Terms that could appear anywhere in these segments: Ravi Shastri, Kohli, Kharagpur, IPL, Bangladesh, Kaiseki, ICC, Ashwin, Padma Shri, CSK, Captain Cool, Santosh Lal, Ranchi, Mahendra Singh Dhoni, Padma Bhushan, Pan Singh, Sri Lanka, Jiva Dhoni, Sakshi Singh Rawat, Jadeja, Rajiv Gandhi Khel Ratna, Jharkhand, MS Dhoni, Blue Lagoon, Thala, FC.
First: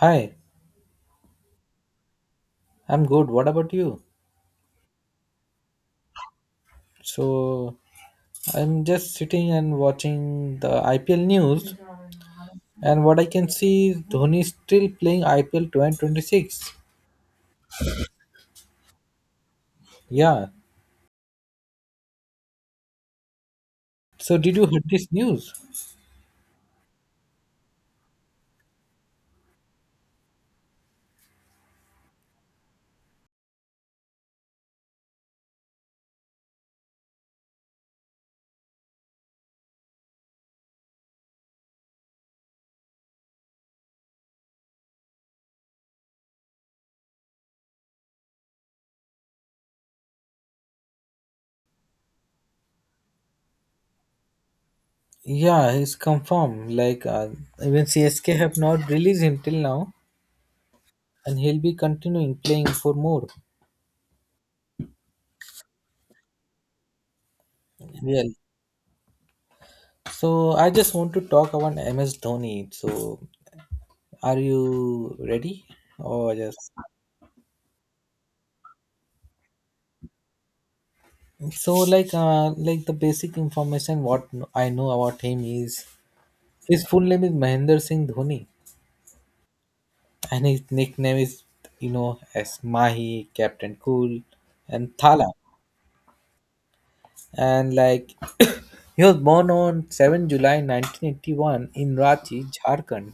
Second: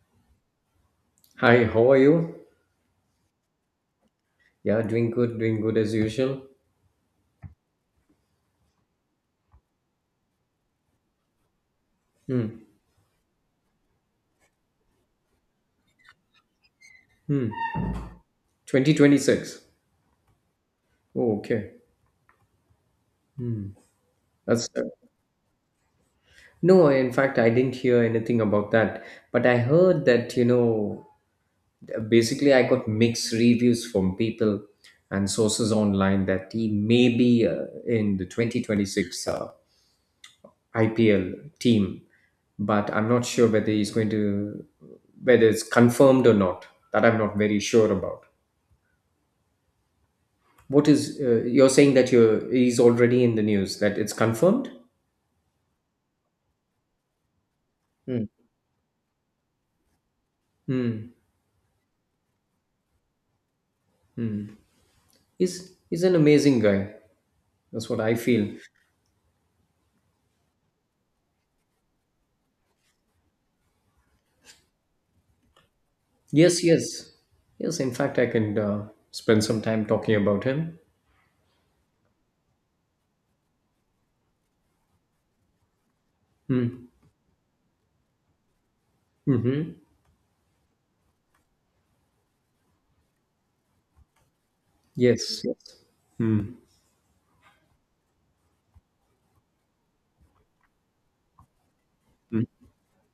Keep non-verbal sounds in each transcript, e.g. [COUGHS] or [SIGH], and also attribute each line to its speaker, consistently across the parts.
Speaker 1: Hi,
Speaker 2: Hi, how are you?
Speaker 1: I'm good. What about you?
Speaker 2: Yeah, doing good as usual.
Speaker 1: So, I'm just sitting and watching the IPL news,
Speaker 2: Hmm.
Speaker 1: and what I can see is Dhoni is still playing IPL 2026.
Speaker 2: Hmm. 2026.
Speaker 1: Yeah.
Speaker 2: Oh, okay.
Speaker 1: So, did you
Speaker 2: That's
Speaker 1: hear this news?
Speaker 2: No, in fact, I didn't hear anything about that. But I heard that, basically I got mixed reviews from people and sources online that he may be in the 2026 IPL team, but I'm not sure whether whether it's confirmed or not. That I'm not very sure about. What is you're saying that you're he's already in the news that it's confirmed?
Speaker 1: Yeah, it's confirmed. Like, even
Speaker 2: Mm.
Speaker 1: CSK have not released him till now,
Speaker 2: Hmm.
Speaker 1: and he'll be continuing playing for more.
Speaker 2: He's an amazing guy. That's what I
Speaker 1: Really.
Speaker 2: feel.
Speaker 1: So, I just want to talk about MS Dhoni. So, are you ready? Or
Speaker 2: Yes,
Speaker 1: just.
Speaker 2: yes, yes. In fact, I can spend some time talking about him.
Speaker 1: So like the basic information what I know about him is his
Speaker 2: Hmm.
Speaker 1: full name is Mahendra Singh Dhoni,
Speaker 2: Mm-hmm.
Speaker 1: and his nickname is you know as Mahi, Captain Cool and Thala.
Speaker 2: Yes. Yes. Hmm.
Speaker 1: And like [COUGHS] he was born on 7 July 1981 in Ranchi, Jharkhand,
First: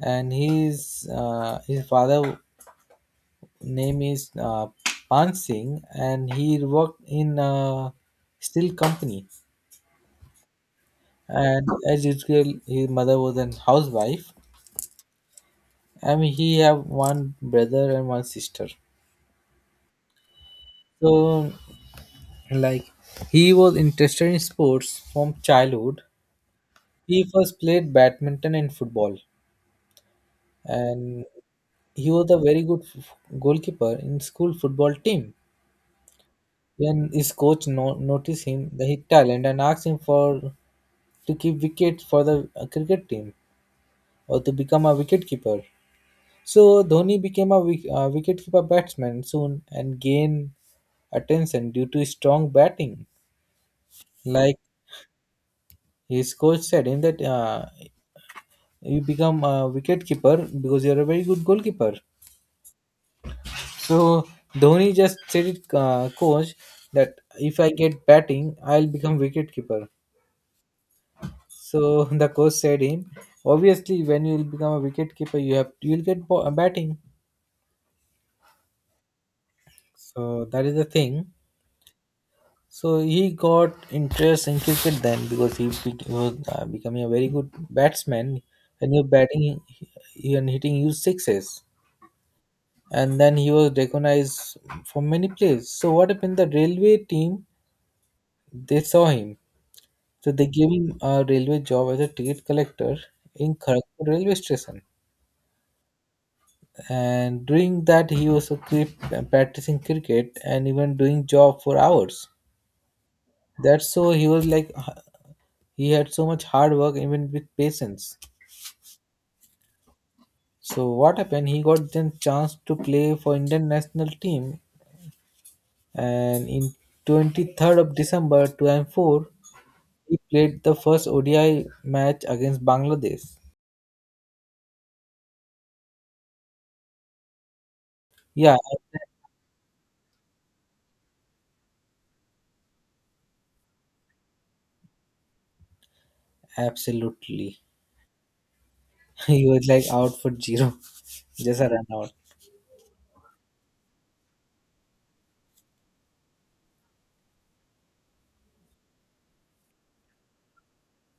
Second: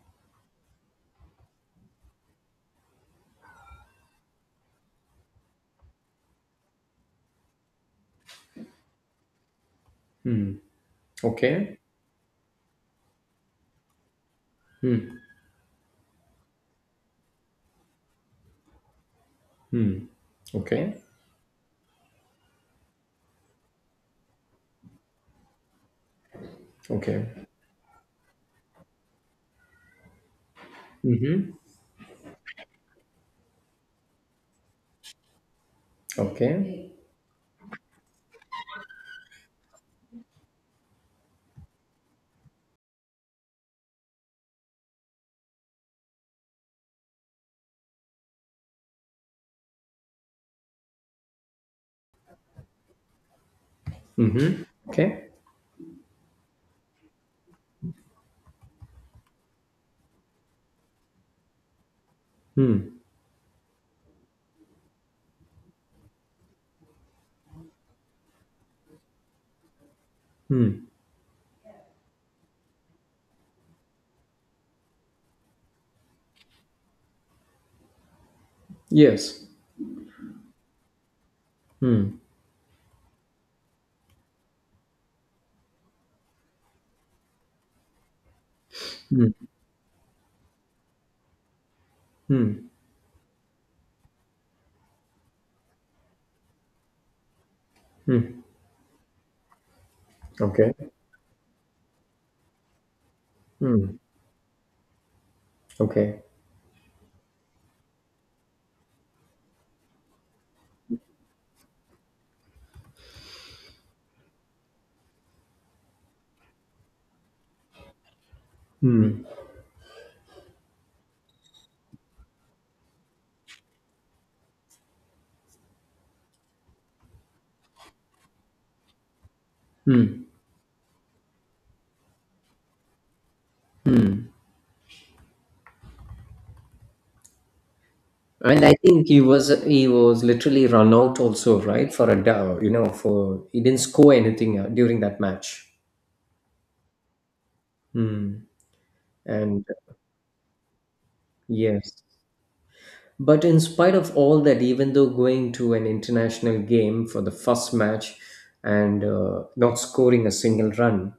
Speaker 1: and his father name is Pan Singh, and he worked in a steel company. And
Speaker 2: Okay.
Speaker 1: as usual, his mother was an housewife.
Speaker 2: Hmm.
Speaker 1: I mean, he have one brother and one sister.
Speaker 2: Okay.
Speaker 1: So like he was interested in sports from childhood. He
Speaker 2: Okay.
Speaker 1: first played badminton and football, and he was a very good goalkeeper in school football team,
Speaker 2: Okay.
Speaker 1: when his coach noticed him the his talent and asked him for to keep wicket for the cricket team, or to become a wicket keeper. So Dhoni became a wicketkeeper batsman soon and gained attention due to strong batting. Like
Speaker 2: Mm-hmm. Okay.
Speaker 1: his coach said him that you become a wicketkeeper because you're a very good goalkeeper.
Speaker 2: Hmm.
Speaker 1: So Dhoni just said it, coach, that if I get batting, I'll become wicketkeeper.
Speaker 2: Hmm.
Speaker 1: So [LAUGHS] the coach said him, obviously when you'll become a wicketkeeper, you'll get batting.
Speaker 2: Yes.
Speaker 1: So that is the thing.
Speaker 2: Hmm.
Speaker 1: So he got interest in cricket then because he was becoming a very good batsman. When you're
Speaker 2: Hmm.
Speaker 1: batting and hitting, you sixes,
Speaker 2: Hmm.
Speaker 1: and then he was recognized for many plays. So what happened? The railway team
Speaker 2: Hmm.
Speaker 1: they saw him, so they gave
Speaker 2: Okay.
Speaker 1: him a railway job as a ticket collector in
Speaker 2: Hmm.
Speaker 1: Kharagpur railway station.
Speaker 2: Okay.
Speaker 1: And during that, he was a practicing cricket and even doing job for hours. That's so he was like he had so much hard work even with patience. So what happened? He got then chance to play for Indian national team, and in 23rd of December 2004, he
Speaker 2: Hmm.
Speaker 1: played the first ODI match against Bangladesh. Yeah,
Speaker 2: And I think he was literally run out also, right? For a dou- you know, for he didn't score anything during that match.
Speaker 1: absolutely. [LAUGHS] He
Speaker 2: And
Speaker 1: was like out for zero, just a run
Speaker 2: yes,
Speaker 1: out.
Speaker 2: but in spite of all that, even though going to an international game for the first match and not scoring a single run,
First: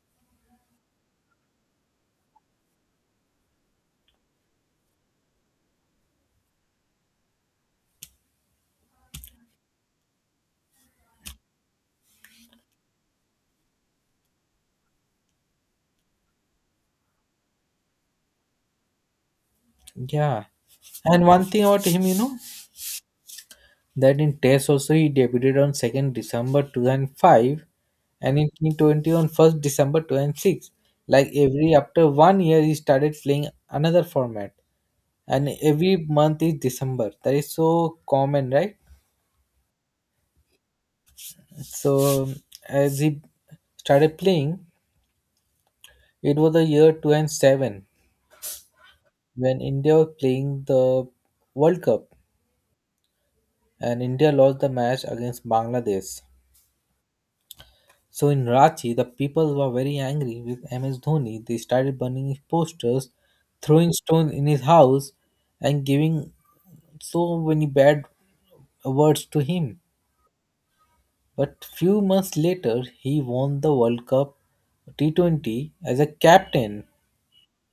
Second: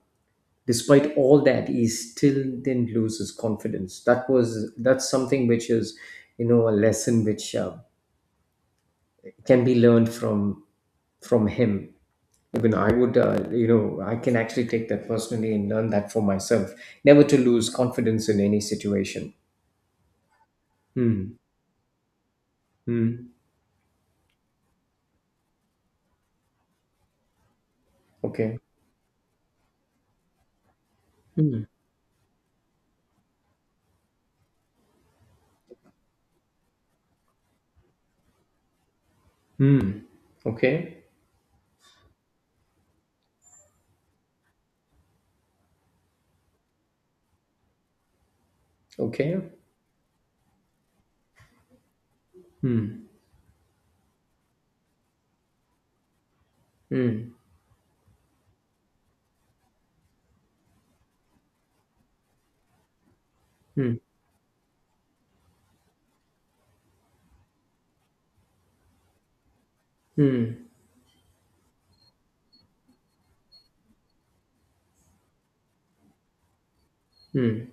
Speaker 2: despite all that, he still didn't lose his confidence. That's something which is, you know, a lesson which can be learned from him. Even I would, you know, I can actually take that personally and learn that for myself, never to lose confidence in any situation.
Speaker 1: Yeah, and
Speaker 2: Hmm.
Speaker 1: one thing about him, you know,
Speaker 2: Hmm.
Speaker 1: that in Test also he debuted on 2nd December 2005 and in
Speaker 2: Okay.
Speaker 1: T20 on 1st December 2006. Like every after one year he started playing another format, and every month is December. That is so common, right?
Speaker 2: Okay.
Speaker 1: So as he started playing, it was the year 2007
Speaker 2: Okay.
Speaker 1: when India was playing the World Cup, and India lost the match against Bangladesh.
Speaker 2: Hmm.
Speaker 1: So in Ranchi, the people were very angry with MS Dhoni. They started burning his posters, throwing
Speaker 2: Hmm.
Speaker 1: stones in his house, and giving so many bad words to him.
Speaker 2: Hmm.
Speaker 1: But few months later, he won the World Cup T20 as a captain.
Speaker 2: Hmm.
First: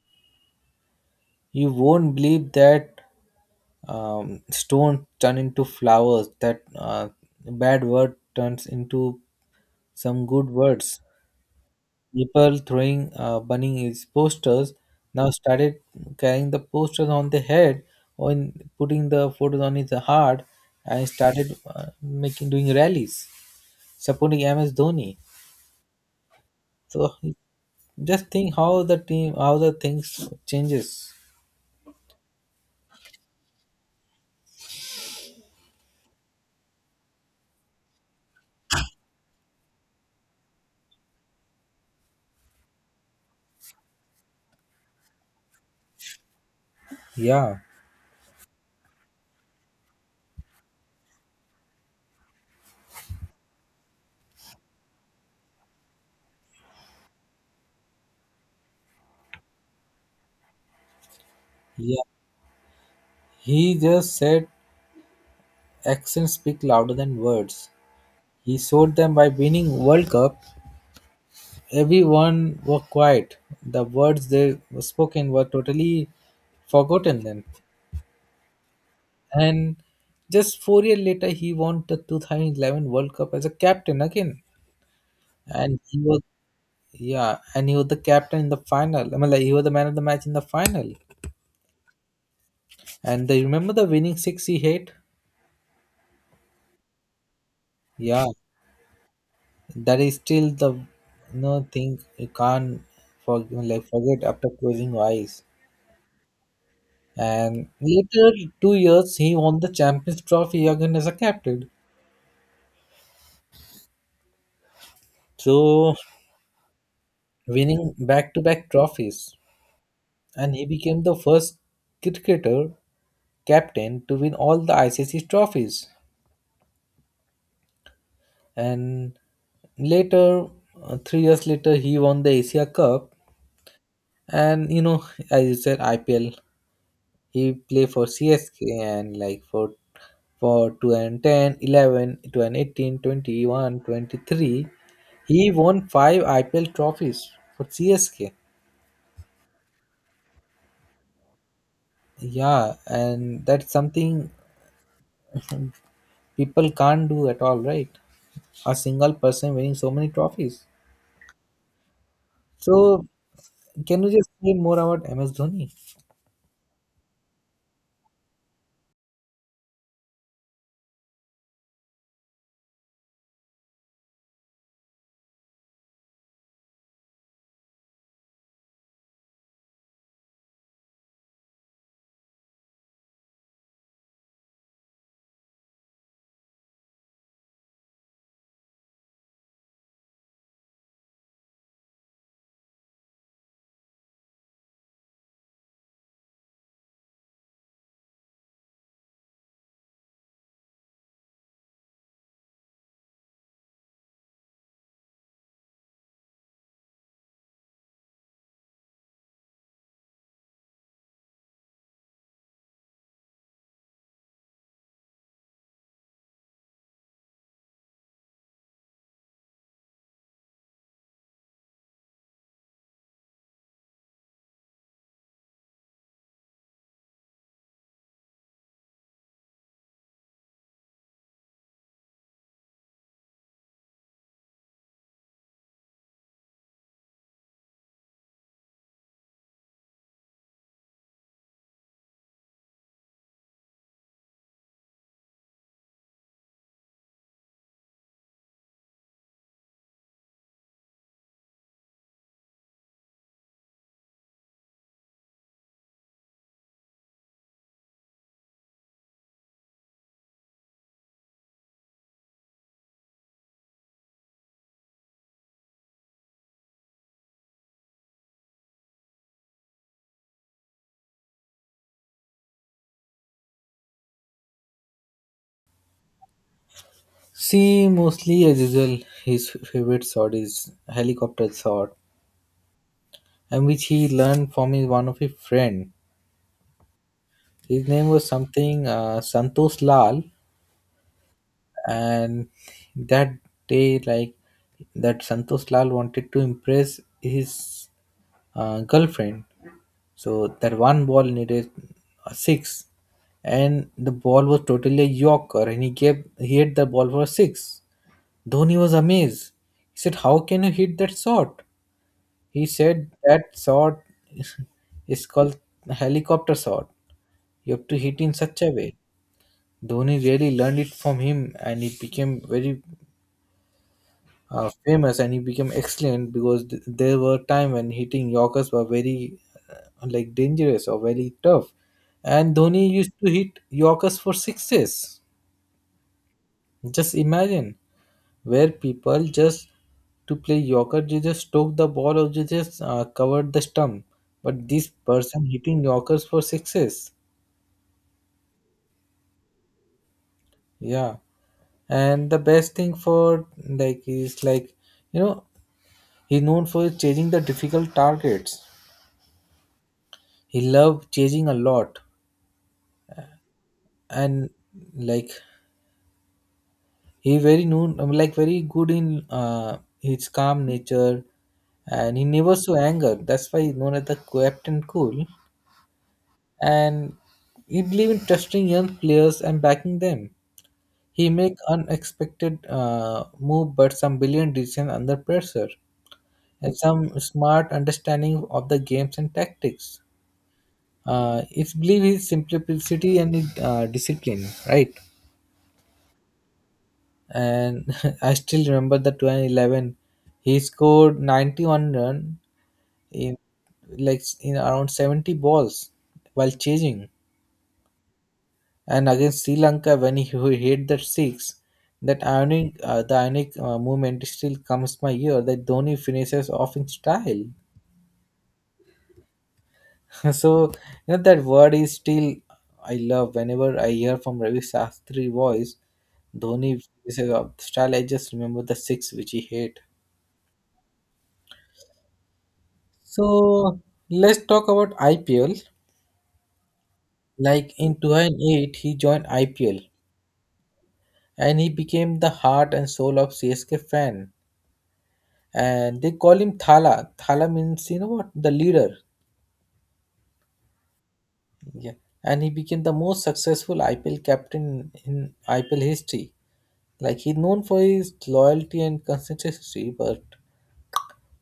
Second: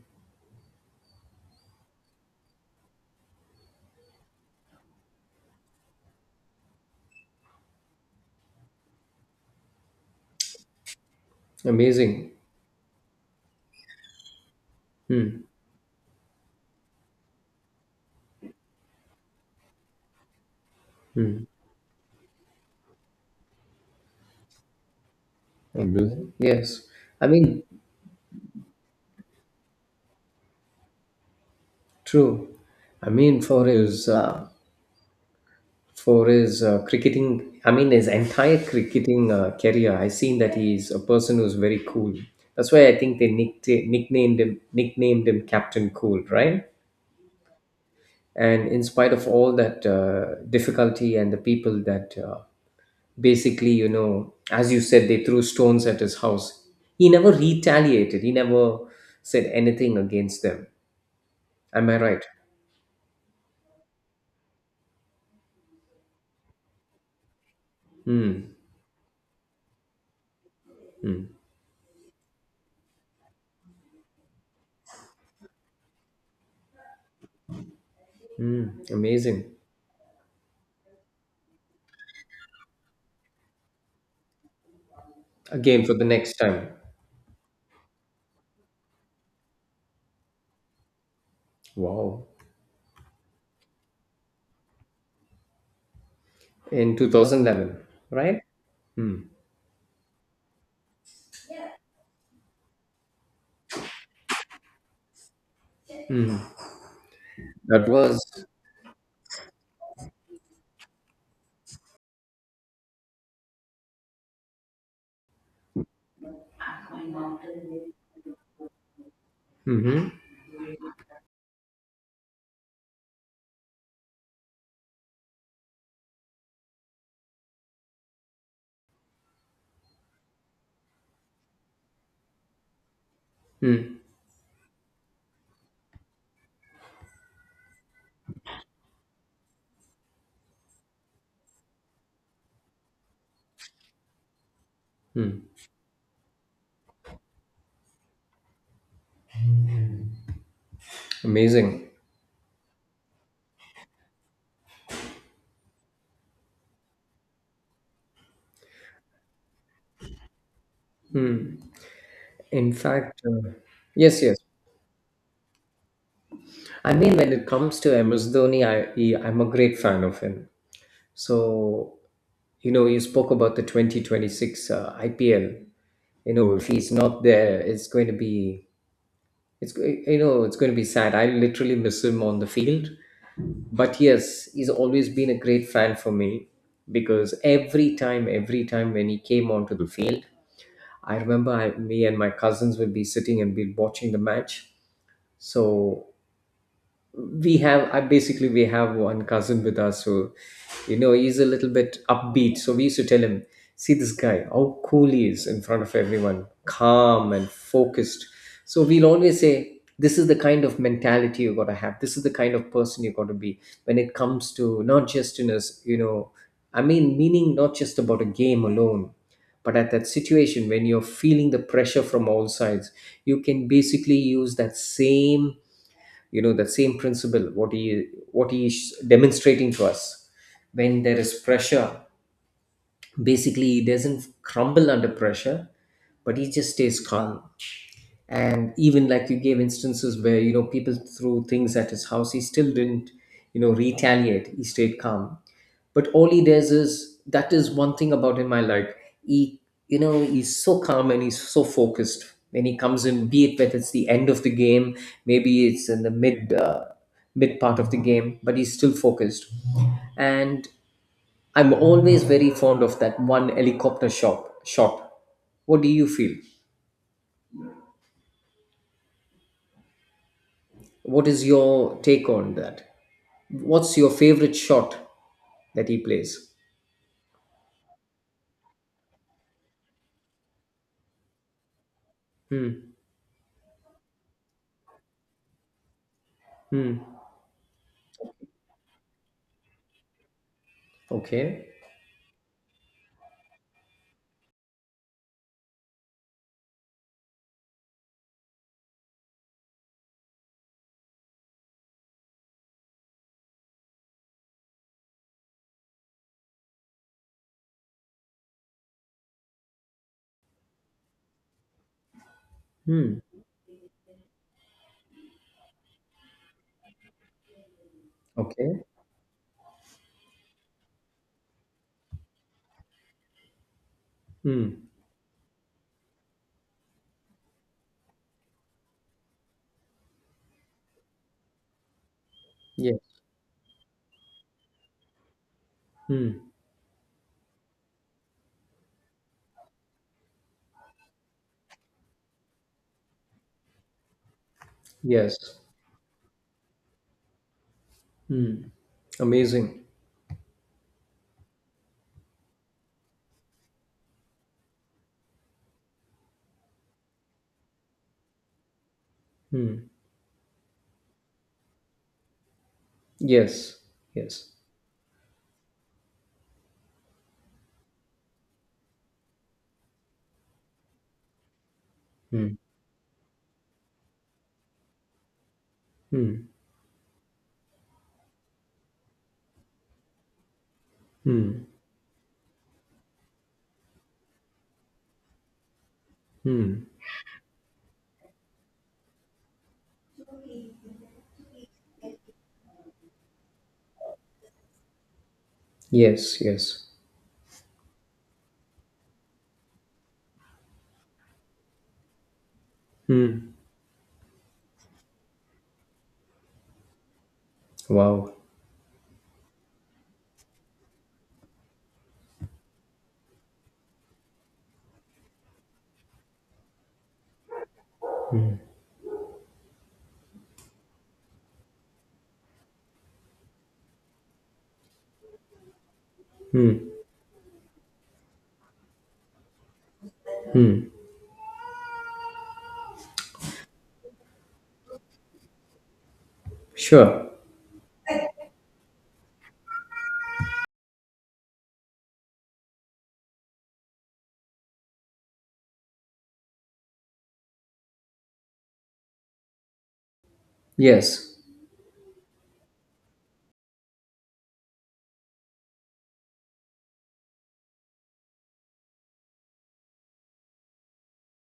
Speaker 1: You won't believe that stone turn into flowers. That bad word turns into some good words.
Speaker 2: Amazing.
Speaker 1: People throwing burning his posters now started carrying the posters on the head, or putting the photos on his heart, and started making doing rallies supporting MS Dhoni.
Speaker 2: Yes.
Speaker 1: So
Speaker 2: i mean
Speaker 1: just think how the team how the things changes.
Speaker 2: True. I mean, for his cricketing, I mean, his entire cricketing career, I seen that he is a person who's very cool. That's why I think they nicknamed him Captain Cool, right?
Speaker 1: Yeah,
Speaker 2: And in spite of all that difficulty and the people that basically, you know, as you said, they threw stones at his house, he never retaliated. He never said anything against them. Am
Speaker 1: yeah.
Speaker 2: I right?
Speaker 1: He just said actions speak louder than words.
Speaker 2: Hmm.
Speaker 1: He showed them by winning World Cup. Everyone were quiet. The words they were spoken were totally forgotten then.
Speaker 2: Hmm. Amazing.
Speaker 1: And just 4 years later, he won the 2011 World Cup as a captain again. And
Speaker 2: Again for
Speaker 1: he
Speaker 2: the
Speaker 1: was,
Speaker 2: next time.
Speaker 1: yeah, and he was the captain in the final. I mean, like, he was the man of the match in the final.
Speaker 2: Wow.
Speaker 1: And they remember the winning six he hit?
Speaker 2: In 2011,
Speaker 1: Yeah,
Speaker 2: right. Hmm.
Speaker 1: that is still the no thing you can't for, like, forget after closing your eyes. And
Speaker 2: that was
Speaker 1: later 2 years, he won the Champions Trophy again as a captain. So winning back-to-back trophies,
Speaker 2: Mhm.
Speaker 1: and he became the first cricketer captain to win all the ICC trophies. And later, 3 years later, he won the Asia Cup,
Speaker 2: Mm,
Speaker 1: and you know, as you said, IPL. He play for CSK, and like for 2010, 11, 2018, 21, 23. He
Speaker 2: mm.
Speaker 1: won five IPL trophies for CSK.
Speaker 2: Amazing.
Speaker 1: Yeah, and that's something people can't do at all, right? A single person winning so many trophies.
Speaker 2: In
Speaker 1: So,
Speaker 2: fact
Speaker 1: can you
Speaker 2: Yes,
Speaker 1: just
Speaker 2: yes.
Speaker 1: say more about MS Dhoni?
Speaker 2: I mean, when it comes to MS Dhoni, I'm a great fan of him. So you know you spoke about the 2026 IPL. You know, if he's not there it's going to you know, it's going to be sad. I literally miss him on the field. But yes, he's always been a great fan for me. Because every time when he came onto the field, I remember me and my cousins would be sitting and be watching the match. So we have I basically we have one cousin with us who, you know, he's a little bit upbeat, so we used to tell him, see this guy, how cool he is in front of everyone, calm and focused. So we'll always say this is the kind of mentality you got to have, this is the kind of person you got to be when it comes to not just in us, you know, I mean, meaning not just about a game alone, but at that situation when you're feeling the pressure from all sides, you can basically use that same, you know, the same principle what he is demonstrating to us. When there is pressure, basically he doesn't crumble under pressure, but he just stays calm. And even like you gave instances where, you know, people threw things at his house, he still didn't, you know, retaliate. He stayed calm. But all he does is that is one thing about him I like. He, you know, he's so calm and he's so focused when he comes in. Be it that it's the end of the game, maybe it's in the mid mid part of the game, but he's still focused. And I'm always very fond of that one helicopter shot. What do you feel? What is your take on that? What's your favorite shot that he plays?
Speaker 1: See, mostly as usual, his favorite shot is helicopter shot,
Speaker 2: Hmm.
Speaker 1: and which he learned from his one of his friend.
Speaker 2: Hmm.
Speaker 1: His name was something Santosh Lal,
Speaker 2: Okay.
Speaker 1: and that day, Santosh Lal wanted to impress his girlfriend. So that one ball needed a six, and the ball was totally a yorker, and he hit the ball for a six. Dhoni was amazed. He said, "How can you hit that shot?" He said,
Speaker 2: Hmm.
Speaker 1: "That shot [LAUGHS] is called helicopter shot. You have to hit in such a
Speaker 2: Okay.
Speaker 1: way." Dhoni really learned it from him, and he became very
Speaker 2: Hmm.
Speaker 1: famous, and he became excellent because there were time when hitting yorkers were very like dangerous or very tough, and Dhoni
Speaker 2: Yeah.
Speaker 1: used to hit yorkers for sixes.
Speaker 2: Hmm.
Speaker 1: Just imagine where people just to play yorker, they just stroke the ball or they just covered the stump, but this person
Speaker 2: Yes.
Speaker 1: hitting yorkers for sixes,
Speaker 2: Hmm. Amazing.
Speaker 1: yeah. And the best thing for like is like you know he's known for chasing the difficult targets.
Speaker 2: Hmm.
Speaker 1: He loved chasing a lot,
Speaker 2: Yes.
Speaker 1: and
Speaker 2: Yes.
Speaker 1: like he very known, like very good in his calm nature, and he never
Speaker 2: Hmm.
Speaker 1: saw anger. That's why he's known as the Captain Cool. And he believe in trusting young players and backing them. He make unexpected move, but some brilliant decision under pressure, and
Speaker 2: Hmm.
Speaker 1: some smart understanding of the games and tactics. It's believe his simplicity and his, discipline, right?
Speaker 2: Yes. Yes.
Speaker 1: And [LAUGHS] I still remember the 2011. He scored 91 run in like in around 70 balls while chasing.
Speaker 2: Wow.
Speaker 1: And against Sri Lanka, when he hit that six, that ionic the ionic movement still comes my ear. That Dhoni finishes off in style. [LAUGHS] So you know that word is still I love whenever I hear from Ravi Shastri voice, Dhoni is a style. I just remember the six which he hit. So let's talk about IPL.
Speaker 2: Sure.
Speaker 1: Like in 2008, he joined IPL, and he became the heart and soul of CSK fan. And they call him Thala. Thala means, you know what, the leader.
Speaker 2: Yes.
Speaker 1: Yeah. And he became the most successful IPL captain in IPL history. Like he's known for his loyalty and consistency, but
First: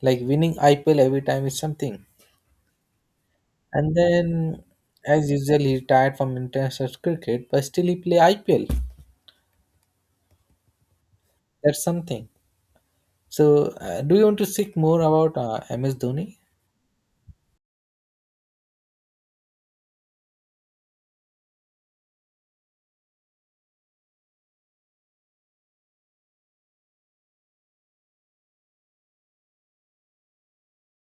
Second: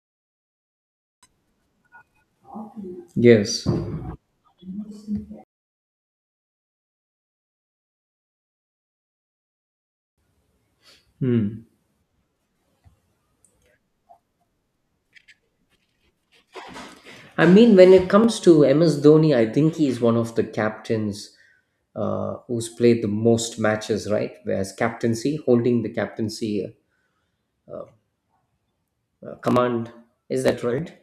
Speaker 1: like winning IPL every time is something.
Speaker 2: Yes.
Speaker 1: And then, as usual, he retired from international cricket, but still he play IPL.
Speaker 2: Hmm.
Speaker 1: That's something. So, do you want to speak more about MS Dhoni?
Speaker 2: I mean, when it comes to MS Dhoni, I think he's one of the captains who's played the most matches, right? As captaincy, holding the captaincy command. Is that right?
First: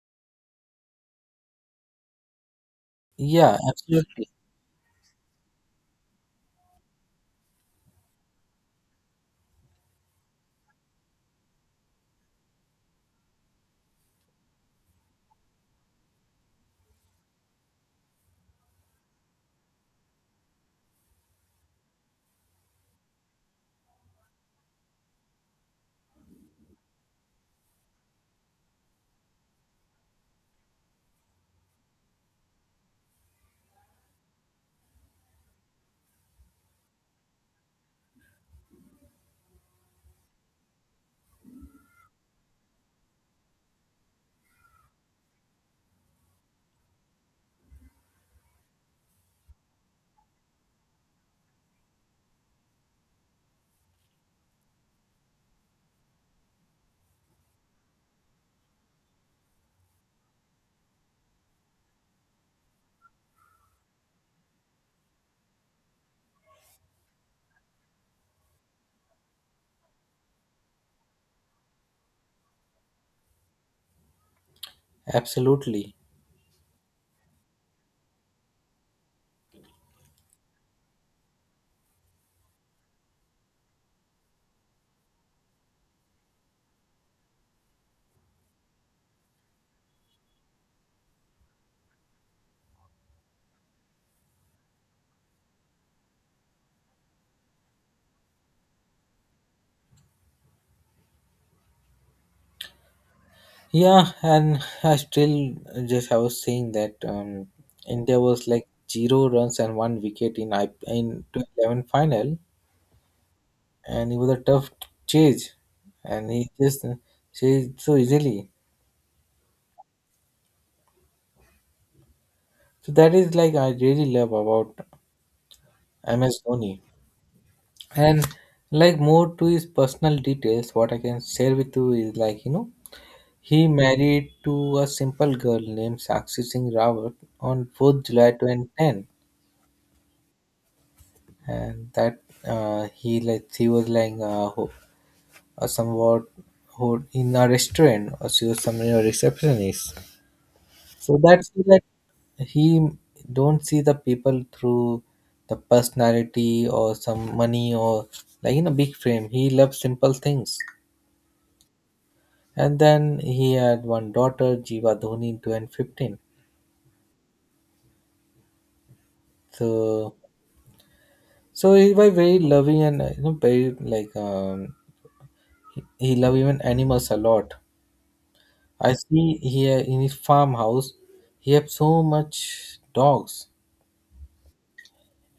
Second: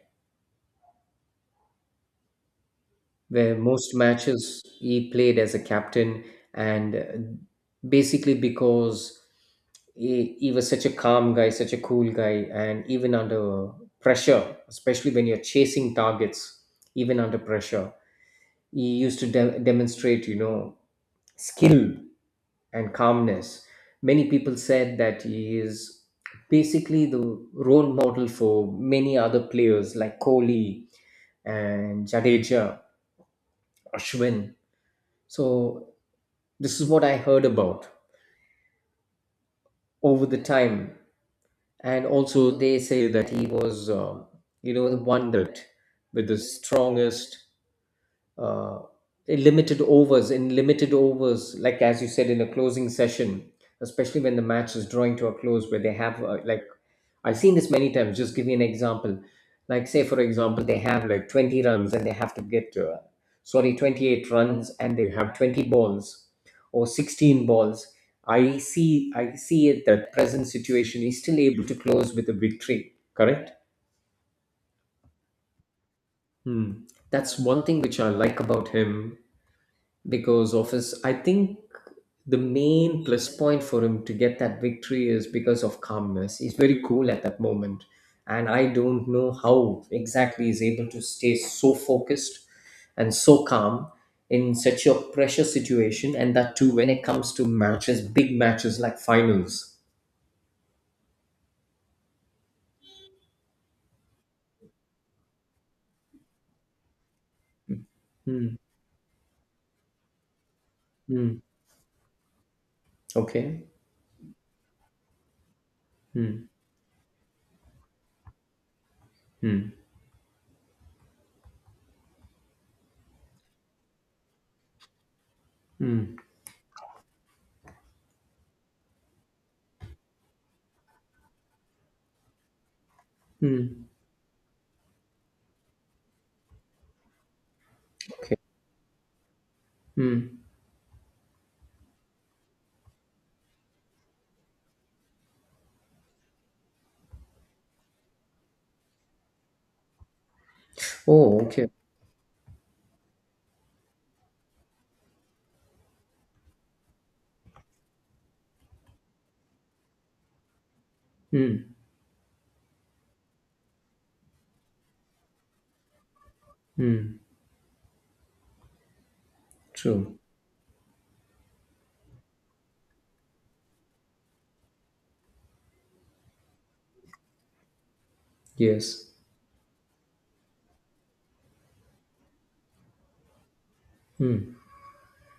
Speaker 1: Yeah,
Speaker 2: Where most
Speaker 1: absolutely,
Speaker 2: matches he played as a captain, and basically because he was such a calm guy, such a cool guy, and even under pressure, especially when you're chasing targets, even under pressure, he used to demonstrate, you know, skill and calmness. Many people said that he is basically the role model for many other players, like Kohli and Jadeja, Ashwin. So this is what I heard about over the time. And also they say that he was, you know, the one that with the strongest uh, in limited in limited overs, like as you said, in a closing session, especially when the match is drawing to a close, where they have like, I've seen this many times. Just give me an example. Like say for example, they have like 20 runs and they have to get sorry, 28 runs and they have 20 balls or 16 balls. I see it that present situation is still able to close with a victory. Correct.
Speaker 1: absolutely.
Speaker 2: Hmm. That's one thing which I like about him, because of his, I think the main plus point for him to get that victory is because of calmness. He's very cool at that moment, and I don't know how exactly he's able to stay so focused and so calm in such a pressure situation, and that too when it comes to matches, big matches like finals.
Speaker 1: Yeah, and I still just I was saying that India was
Speaker 2: Hmm.
Speaker 1: like zero runs and one wicket in I in
Speaker 2: Hmm.
Speaker 1: 2011 final,
Speaker 2: Okay.
Speaker 1: and it was a tough chase, and
Speaker 2: Hmm.
Speaker 1: he just chased so easily,
Speaker 2: Hmm.
Speaker 1: so that is like I really love about
Speaker 2: Hmm.
Speaker 1: MS Dhoni. And like more to his personal details what I can share with you is like, you know,
Speaker 2: Hmm.
Speaker 1: he married to a simple girl named Sakshi Singh Rawat on 4th July
Speaker 2: Okay.
Speaker 1: 2010.
Speaker 2: Hmm.
Speaker 1: And that, he was like somewhat in a restaurant, or she was somewhere a receptionist. So
Speaker 2: Oh,
Speaker 1: that's so
Speaker 2: okay.
Speaker 1: that he don't see the people through the personality or some money or like in a big frame. He loves simple things.
Speaker 2: Hmm.
Speaker 1: And then he had one daughter Jiva Dhoni two and fifteen. So
Speaker 2: True.
Speaker 1: so he was very loving, and you know, very like he love even animals a lot. I
Speaker 2: Yes.
Speaker 1: see here in his farmhouse he have so much dogs,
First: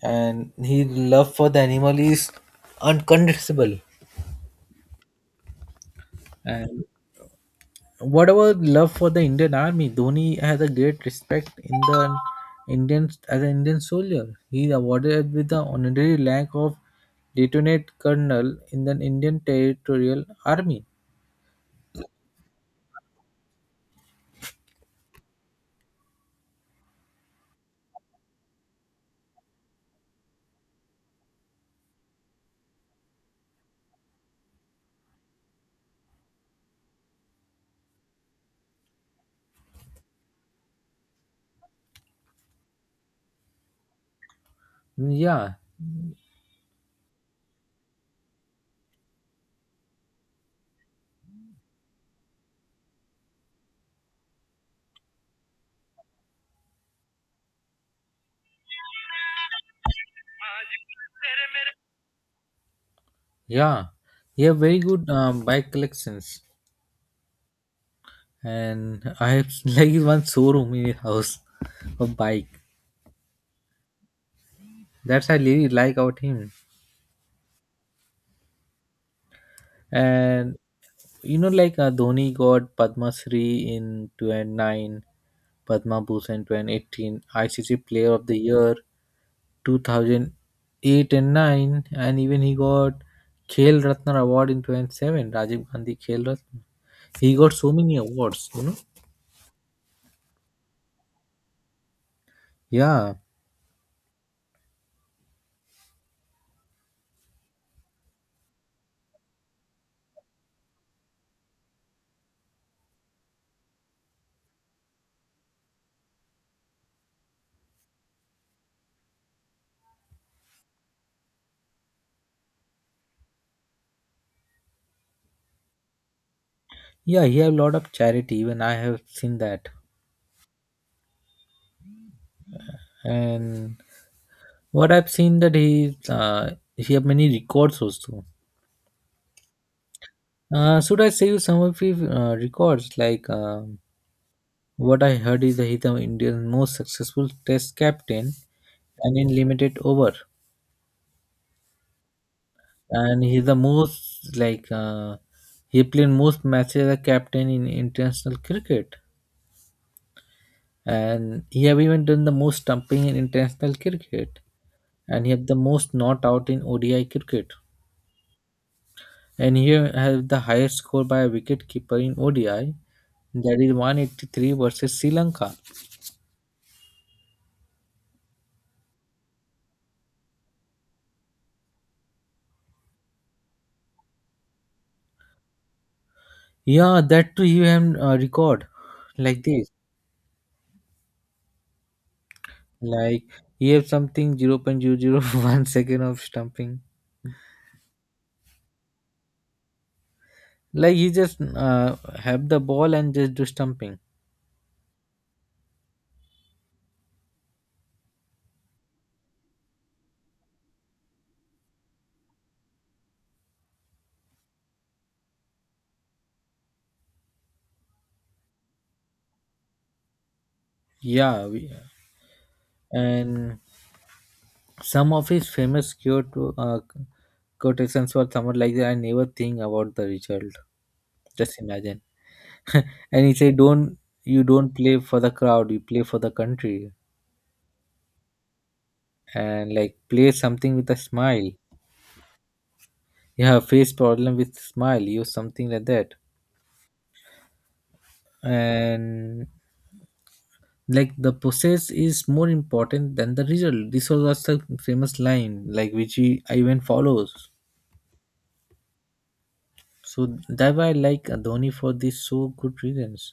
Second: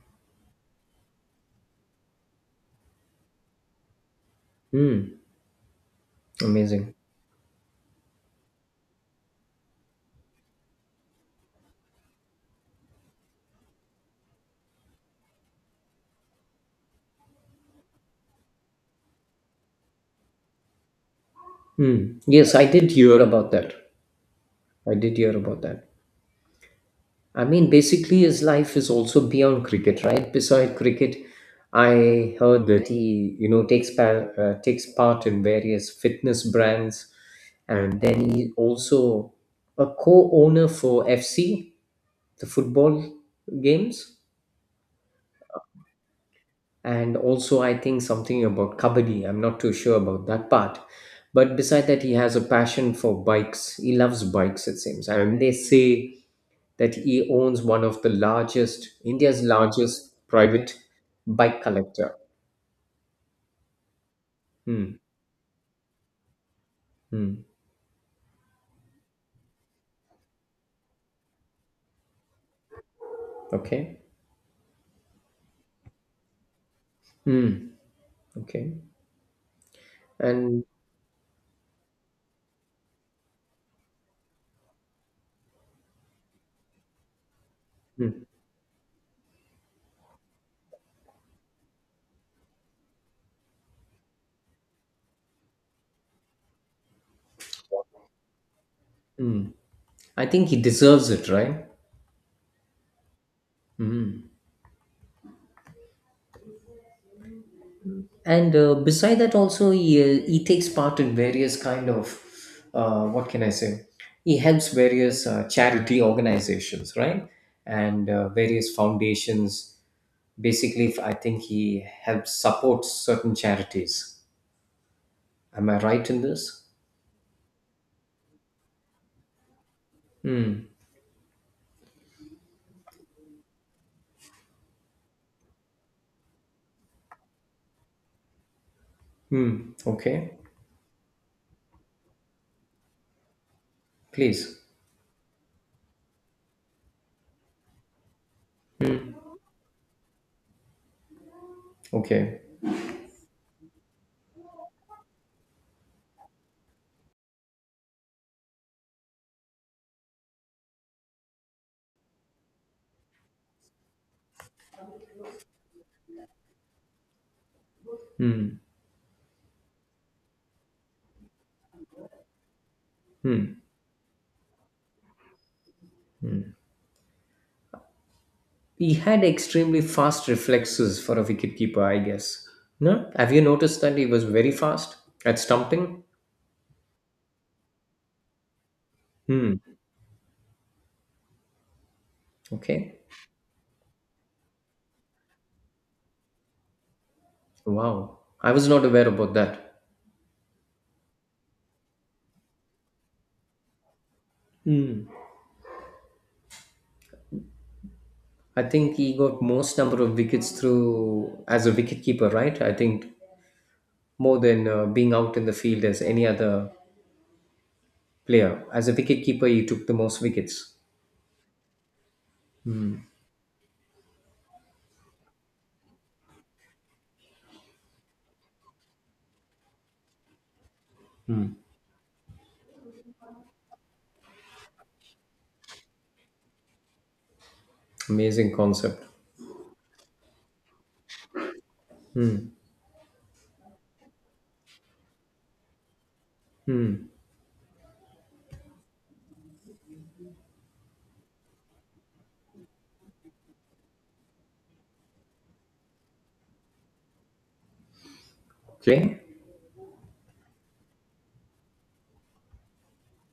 Speaker 1: and his love for the animal is unconditionable.
Speaker 2: Hmm.
Speaker 1: And
Speaker 2: Amazing.
Speaker 1: what about love for the Indian army? Dhoni has a great respect in the Indian as an Indian soldier. He is awarded with the honorary rank of lieutenant colonel in the Indian Territorial Army.
Speaker 2: Hmm. Yes, I did hear about that. I did hear about that. I mean, basically, his life is also beyond cricket, right? Beside cricket, I heard that he, you know, takes part in various fitness brands, and then he also a co-owner for FC, the football games,
Speaker 1: Yeah,
Speaker 2: and also I think something about kabaddi. I'm not too sure about that part. But beside that, he has a passion for bikes. He loves bikes, it seems. And they say that he owns one of the India's largest private bike collector.
Speaker 1: yeah, he have very
Speaker 2: Hmm.
Speaker 1: good bike collections,
Speaker 2: Hmm.
Speaker 1: and I have [LAUGHS] like one showroom in his house of bike.
Speaker 2: Okay.
Speaker 1: That's I really like about him.
Speaker 2: Hmm. Okay.
Speaker 1: And
Speaker 2: And
Speaker 1: you know, like Dhoni got Padma Shri in 2009, Padma Bhushan 2018, ICC Player
Speaker 2: hmm,
Speaker 1: of the Year 2008 and 9, and even he got Khel Ratna Award in 27, Rajiv Gandhi Khel Ratna. He got so many awards, you know.
Speaker 2: hmm. I think he deserves it, right?
Speaker 1: Yeah,
Speaker 2: Hmm. And beside that, also he takes part in various kind of what can I say? He helps various charity organizations, right? And various foundations. Basically, I think he helps support certain charities. Am I right in this?
Speaker 1: yeah, he have a lot of charity. Even I have seen that, and what I've seen that he have many records also.
Speaker 2: Hmm. Okay.
Speaker 1: Should I save some of the records? Like
Speaker 2: Please.
Speaker 1: what I heard is that he's the Indian most successful Test captain and in limited over,
Speaker 2: Okay.
Speaker 1: and he's the most like he played most matches as a captain in international cricket, and he have even done the most stumping in international cricket, and he have the most not out in ODI cricket,
Speaker 2: Hmm.
Speaker 1: and he have the highest score by a wicket keeper in ODI, that is 183 versus Sri Lanka.
Speaker 2: He had extremely fast reflexes for a wicketkeeper, I guess. No? Have you noticed that he was very fast at stumping?
Speaker 1: Yeah, that too you have record like
Speaker 2: Hmm.
Speaker 1: this.
Speaker 2: Okay.
Speaker 1: Like you have something 0.00 [LAUGHS] 0.001 second of stumping.
Speaker 2: Wow. I was not aware about that.
Speaker 1: Like you just have the ball and just do stumping.
Speaker 2: I think he got most number of wickets through as a wicketkeeper, right? I think more than being out in the field as any other player. As a wicketkeeper, he took the most wickets.
Speaker 1: Yeah, we, and some of his famous quote uh, quotations were somewhat like that. I never think about the result. Just imagine. [LAUGHS] And he said, Don't play for the crowd. You play for the country."
Speaker 2: Amazing concept.
Speaker 1: And like play something with a smile. Yeah, face problem with smile use something like that. And like the process is more important than the result. This was the famous line like which he even follows.
Speaker 2: Okay.
Speaker 1: So that why I like Dhoni for this so good reasons.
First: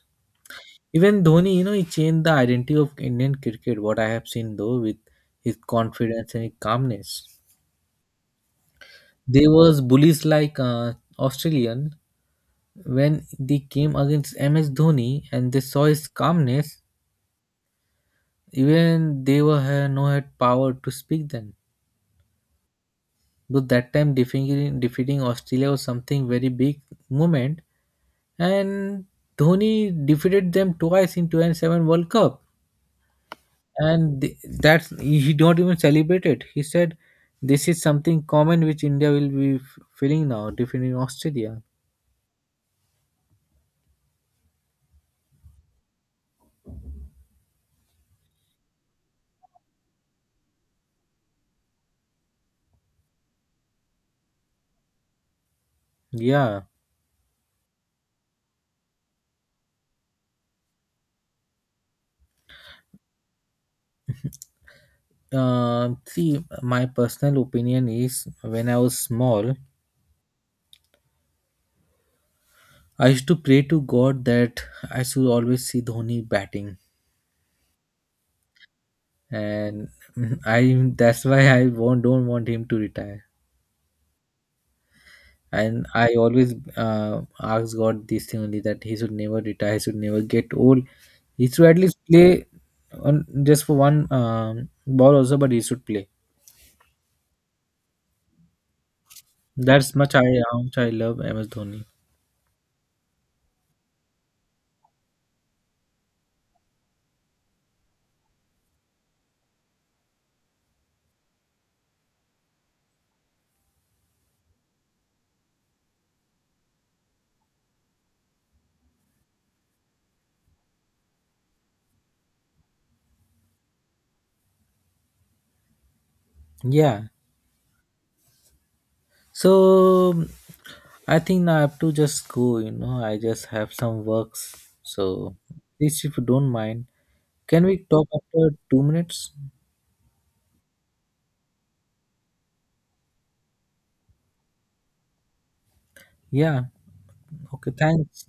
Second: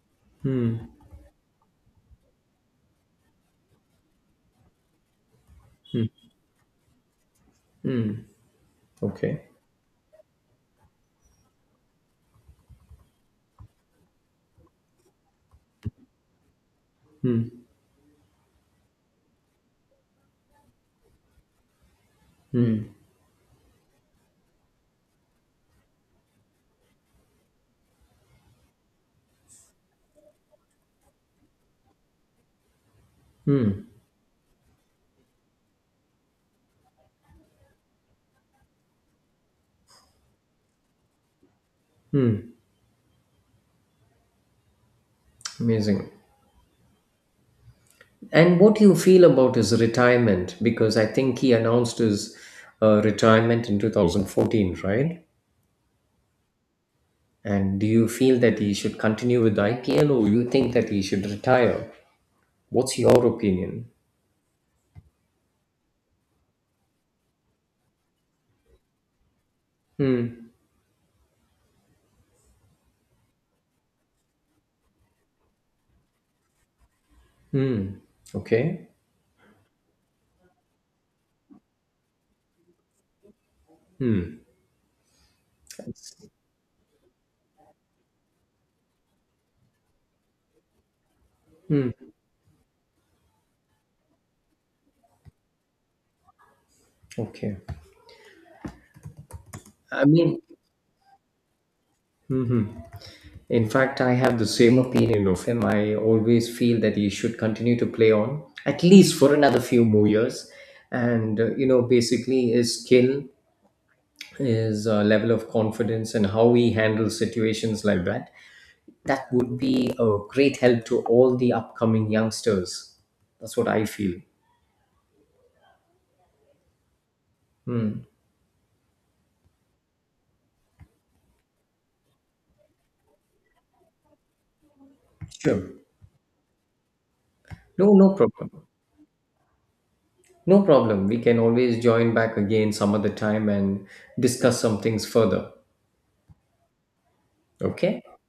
Speaker 2: Hmm.
Speaker 1: Even Dhoni, you know, he changed the identity of Indian cricket, what I have seen though, with his
Speaker 2: Hmm.
Speaker 1: confidence and his calmness.
Speaker 2: Hmm. Okay.
Speaker 1: There was bullies like Australian, when they came against MS Dhoni and they saw his calmness,
Speaker 2: Hmm.
Speaker 1: even they were had no had power to speak then. But that time defeating Australia was something very big moment, and Dhoni defeated them twice in 2007 World Cup,
Speaker 2: Hmm.
Speaker 1: and that's he don't even celebrate it. He said, "This is something common which India will be feeling now, defeating Australia."
Speaker 2: Hmm. Amazing. And what do you feel about his retirement? Because I think he announced his retirement in 2014, right?
Speaker 1: Yeah.
Speaker 2: And do you feel that he should continue with IPL, or you think that he should retire? What's your opinion?
Speaker 1: See, my personal opinion is when I was small,
Speaker 2: Hmm.
Speaker 1: I used to pray to God that I should always see Dhoni batting.
Speaker 2: Hmm. Okay.
Speaker 1: And [LAUGHS] I that's why I won't don't want him to retire.
Speaker 2: Hmm.
Speaker 1: And I always ask God this thing only that he should never retire, he should never get old. He should at
Speaker 2: Hmm.
Speaker 1: least play on just for one ball also, but he should play.
Speaker 2: Okay.
Speaker 1: That's
Speaker 2: I
Speaker 1: much I
Speaker 2: mean,
Speaker 1: how much I love MS Dhoni.
Speaker 2: In fact, I have the same opinion of him. I always feel that he should continue to play on at least for another few more years. And, you know, basically his skill, his level of confidence, and how he handles situations like that, that would be a great help to all the upcoming youngsters. That's what I feel.
Speaker 1: Yeah. So I think now I have to just go. You know, I just have some works. So
Speaker 2: Sure.
Speaker 1: please, if you don't mind, can we
Speaker 2: No,
Speaker 1: talk
Speaker 2: no
Speaker 1: after
Speaker 2: problem.
Speaker 1: 2 minutes?
Speaker 2: No problem. We can always join back again some other time and discuss some things further.
Speaker 1: Yeah. Okay.
Speaker 2: Okay?
Speaker 1: Thanks.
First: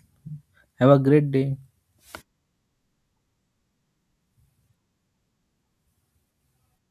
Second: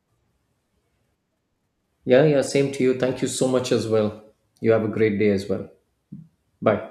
Speaker 1: Have a great day.
Speaker 2: Yeah, yeah, same to you. Thank you so much as well. You have a great day as well. Bye.